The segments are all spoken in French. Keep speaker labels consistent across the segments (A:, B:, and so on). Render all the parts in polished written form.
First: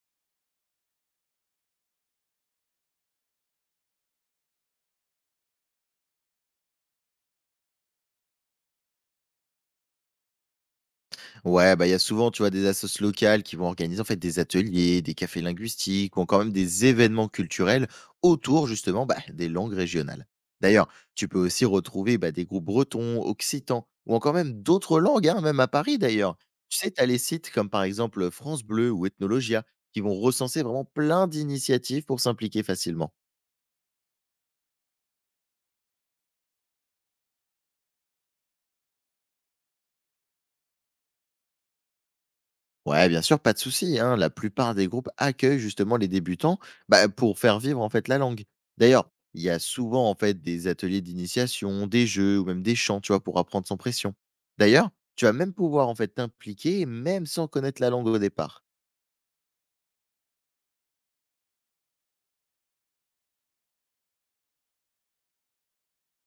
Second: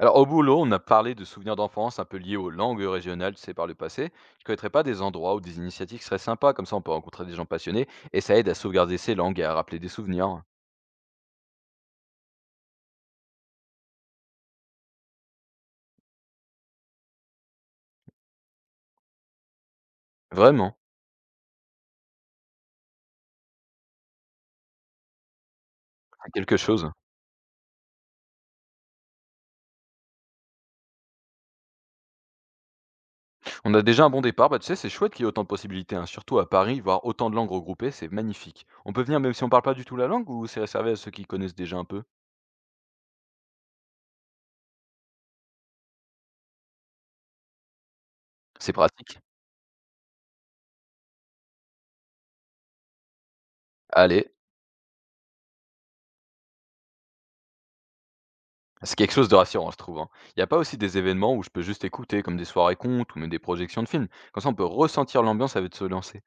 A: Alors, au boulot, on a parlé de souvenirs d'enfance un peu liés aux langues régionales, tu sais, par le passé. Tu connaîtrais pas des endroits ou des initiatives qui seraient sympas, comme ça on peut rencontrer des gens passionnés et ça aide à sauvegarder ses langues et à rappeler des souvenirs.
B: Ouais, bah, il y a souvent, tu vois, des assos locales qui vont organiser en fait des ateliers, des cafés linguistiques ou encore même des événements culturels autour justement des langues régionales.
A: Vraiment,
B: D'ailleurs, tu peux aussi retrouver des groupes bretons, occitans ou encore même d'autres langues, hein, même à Paris
A: c'est
B: d'ailleurs.
A: quelque
B: Tu
A: chose.
B: sais, tu as les sites comme par exemple France Bleu ou Ethnologia qui vont recenser vraiment plein d'initiatives pour s'impliquer facilement.
A: On a déjà un bon départ, bah tu sais, c'est chouette qu'il y ait autant de possibilités, hein, surtout à Paris, voir autant de langues regroupées, c'est magnifique. On peut venir même si on parle pas du tout la langue ou c'est réservé à ceux qui connaissent déjà un peu.
B: Ouais, bien sûr, pas de souci, hein. La plupart des groupes accueillent justement les débutants, pour faire vivre en fait la langue.
A: C'est
B: D'ailleurs,
A: pratique.
B: il y a souvent en fait des ateliers d'initiation, des jeux ou même des chants, tu vois, pour apprendre sans pression.
A: Allez.
B: D'ailleurs, tu vas même pouvoir en fait t'impliquer même sans connaître la langue au départ.
A: C'est quelque chose de rassurant, je trouve, hein. Il n'y a pas aussi des événements où je peux juste écouter, comme des soirées contes ou même des projections de films? Comme ça, on peut ressentir l'ambiance avec de se lancer.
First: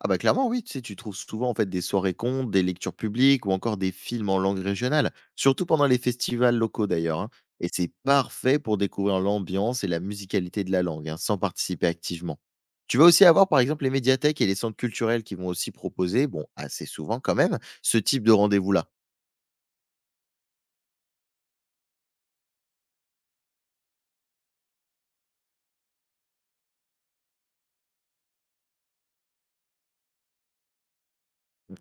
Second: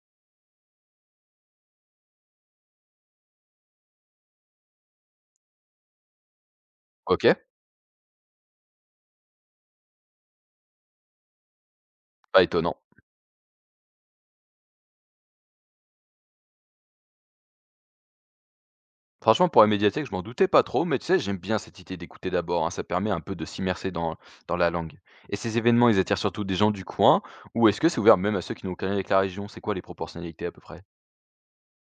B: Ah bah clairement oui, tu sais, tu trouves souvent en fait des soirées contes, des lectures publiques ou encore des films en langue régionale, surtout pendant les festivals locaux d'ailleurs, hein.
A: OK,
B: Et c'est parfait pour découvrir l'ambiance et la musicalité de la langue, hein, sans participer activement.
A: pas étonnant.
B: Tu vas aussi avoir par exemple les médiathèques et les centres culturels qui vont aussi proposer, bon assez souvent quand même, ce type de rendez-vous-là.
A: Franchement, pour la médiathèque, je m'en doutais pas trop, mais tu sais, j'aime bien cette idée d'écouter d'abord, hein, ça permet un peu de s'immerser dans, dans la langue. Et ces événements, ils attirent surtout des gens du coin, ou est-ce que c'est ouvert même à ceux qui n'ont aucun lien avec la région? C'est quoi les proportionnalités à peu près?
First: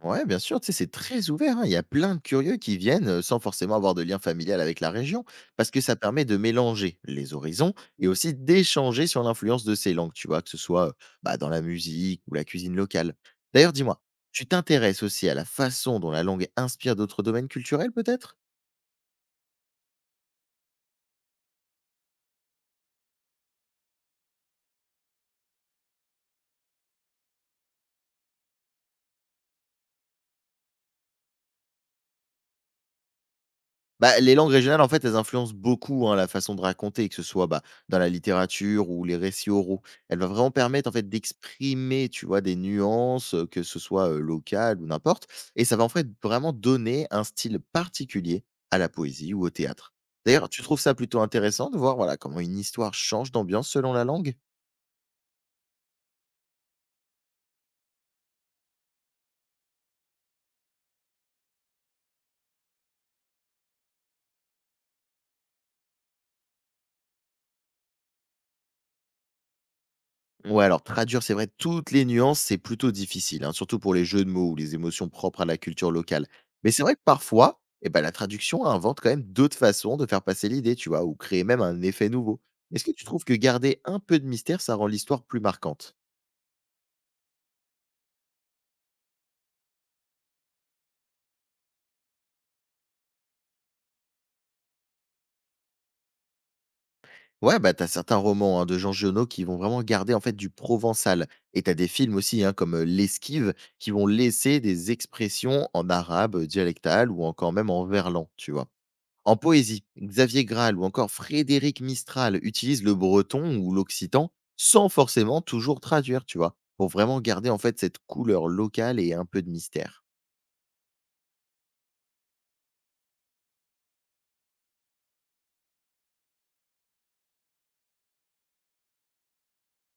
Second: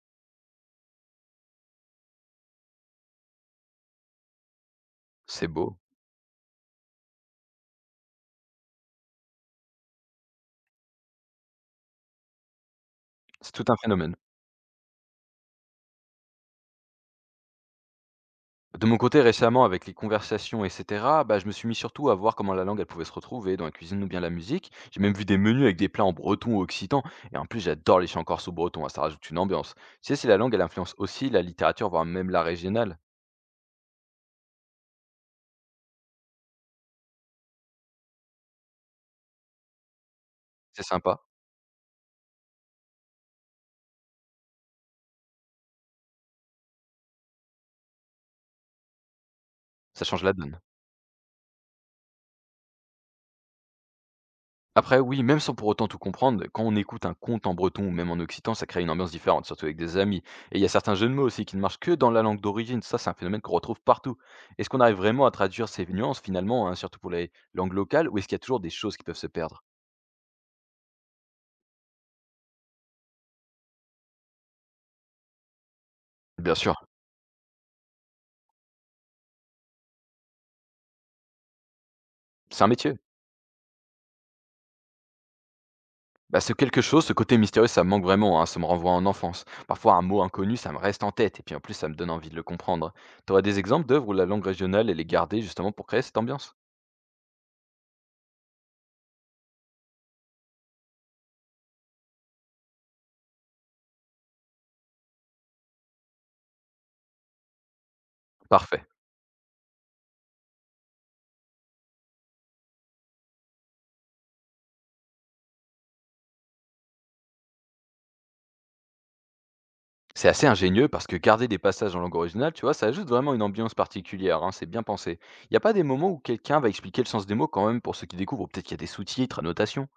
B: Ouais, bien sûr, tu sais, c'est très ouvert, hein. Il y a plein de curieux qui viennent sans forcément avoir de lien familial avec la région,
A: C'est
B: parce
A: beau,
B: que ça permet de mélanger les horizons et aussi d'échanger sur l'influence de ces langues, tu vois, que ce soit dans la musique ou la cuisine locale.
A: c'est tout
B: D'ailleurs,
A: un
B: dis-moi,
A: phénomène.
B: tu t'intéresses aussi à la façon dont la langue inspire d'autres domaines culturels, peut-être?
A: De mon côté, récemment, avec les conversations, etc., bah, je me suis mis surtout à voir comment la langue, elle pouvait se retrouver dans la cuisine ou bien la musique. J'ai même vu des menus avec des plats en breton ou occitan, et en plus, j'adore les chants corse ou breton, hein, ça rajoute une ambiance. Tu sais, si la langue, elle influence aussi la littérature, voire même la régionale,
B: Bah, les langues régionales, en fait, elles influencent beaucoup, hein, la façon de raconter, que ce soit, dans la littérature ou les récits oraux. Elles vont vraiment
A: c'est
B: permettre, en fait,
A: sympa.
B: d'exprimer, tu vois, des nuances, que ce soit, locales ou n'importe, et ça va, en fait, vraiment donner un style particulier à la poésie ou au théâtre.
A: Ça change la
B: D'ailleurs,
A: donne.
B: tu trouves ça plutôt intéressant de voir, voilà, comment une histoire change d'ambiance selon la langue?
A: Après oui, même sans pour autant tout comprendre, quand on écoute un conte en breton ou même en occitan, ça crée une ambiance différente, surtout avec des amis. Et il y a certains jeux de mots aussi qui ne marchent que dans la langue d'origine. Ça, c'est un phénomène qu'on retrouve partout. Est-ce qu'on arrive vraiment à traduire ces nuances finalement, hein, surtout pour les langues locales, ou est-ce qu'il y a toujours des choses qui peuvent se perdre?
B: Ouais, alors traduire, c'est vrai, toutes les nuances, c'est plutôt difficile, hein, surtout pour les jeux de mots ou les émotions propres à la culture locale.
A: Bien
B: Mais
A: sûr,
B: c'est vrai que parfois, eh ben, la traduction invente quand même d'autres façons de faire passer l'idée, tu vois, ou créer même un effet nouveau.
A: c'est un
B: Est-ce que
A: métier.
B: tu trouves que garder un peu de mystère, ça rend l'histoire plus marquante?
A: Bah, ce quelque chose, ce côté mystérieux, ça me manque vraiment, hein, ça me renvoie en enfance. Parfois, un mot inconnu, ça me reste en tête, et puis en plus, ça me donne envie de le comprendre. T'aurais des exemples d'œuvres où la langue régionale, elle est gardée justement pour créer cette ambiance?
B: Ouais, bah t'as certains romans hein, de Jean Giono qui vont vraiment garder en fait du provençal. Et t'as des films aussi, hein, comme L'Esquive, qui vont laisser des expressions en arabe dialectal ou encore même en verlan, tu vois.
A: Parfait.
B: En poésie, Xavier Graal ou encore Frédéric Mistral utilisent le breton ou l'occitan sans forcément toujours traduire, tu vois, pour vraiment garder en fait cette couleur locale et un peu de mystère.
A: C'est assez ingénieux parce que garder des passages en langue originale, tu vois, ça ajoute vraiment une ambiance particulière, hein, c'est bien pensé. Il n'y a pas des moments où quelqu'un va expliquer le sens des mots quand même pour ceux qui découvrent, ou peut-être qu'il y a des sous-titres, annotations?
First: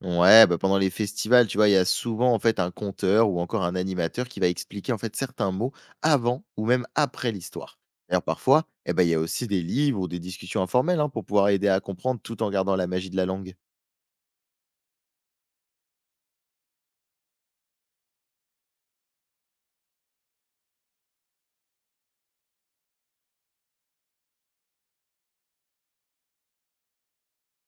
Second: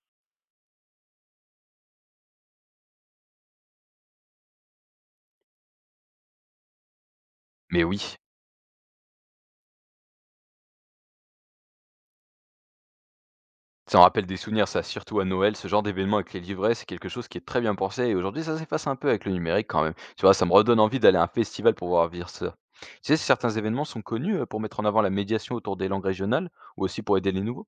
B: Ouais, bah pendant les festivals, tu vois, il y a souvent en fait un conteur ou encore un animateur qui va expliquer en fait certains mots avant ou même après l'histoire.
A: Mais oui,
B: D'ailleurs, parfois, eh ben, il y a aussi des livres ou des discussions informelles hein, pour pouvoir aider à comprendre tout en gardant la magie de la langue.
A: ça en rappelle des souvenirs, ça, surtout à Noël, ce genre d'événement avec les livrets, c'est quelque chose qui est très bien pensé et aujourd'hui ça s'efface un peu avec le numérique quand même. Tu vois, ça me redonne envie d'aller à un festival pour voir vivre ça. Tu sais, si certains événements sont connus pour mettre en avant la médiation autour des langues régionales ou aussi pour aider les nouveaux.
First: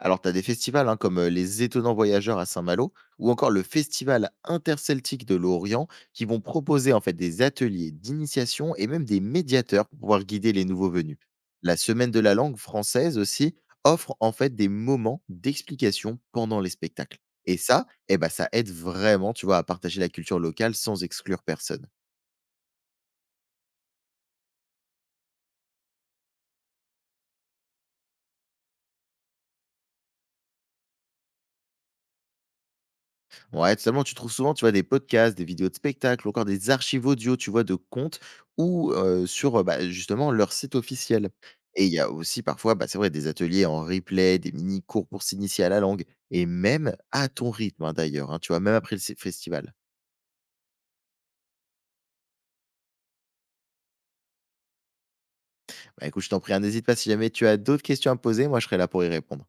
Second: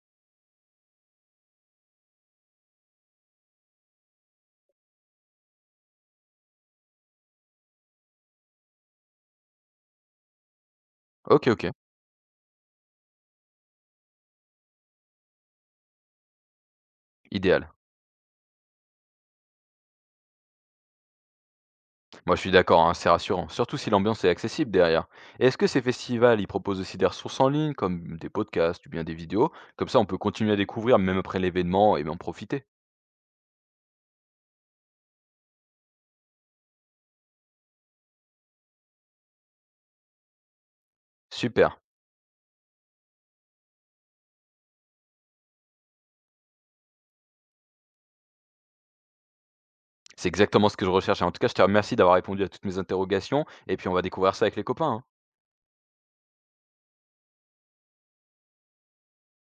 B: Alors, tu as des festivals hein, comme les Étonnants Voyageurs à Saint-Malo ou encore le Festival interceltique de l'Orient qui vont proposer en fait des ateliers d'initiation et même des médiateurs pour pouvoir guider les nouveaux venus.
A: OK, OK,
B: La Semaine de la langue française aussi offre en fait des moments d'explication pendant les spectacles. Et
A: idéal.
B: ça, eh ben, ça aide vraiment, tu vois, à partager la culture locale sans exclure personne.
A: Moi, je suis d'accord, hein, c'est rassurant, surtout si l'ambiance est accessible derrière. Et est-ce que ces festivals, ils proposent aussi des ressources en ligne, comme des podcasts ou bien des vidéos? Comme ça, on peut continuer à découvrir même après l'événement et en profiter.
B: Ouais, totalement. Tu trouves souvent, tu vois, des podcasts, des vidéos de spectacles, ou encore des archives audio, tu vois, de comptes ou sur justement leur site officiel.
A: Super,
B: Et il y a aussi parfois, bah, c'est vrai, des ateliers en replay, des mini cours pour s'initier à la langue, et même à ton rythme hein, d'ailleurs, hein, tu vois, même après festival.
A: c'est exactement ce que je recherche. En tout cas, je te remercie d'avoir répondu à toutes mes interrogations et puis on va découvrir ça avec les copains, hein.
B: Bah, écoute, je t'en prie, hein, n'hésite pas si jamais tu as d'autres questions à me poser, moi je serai là pour y répondre.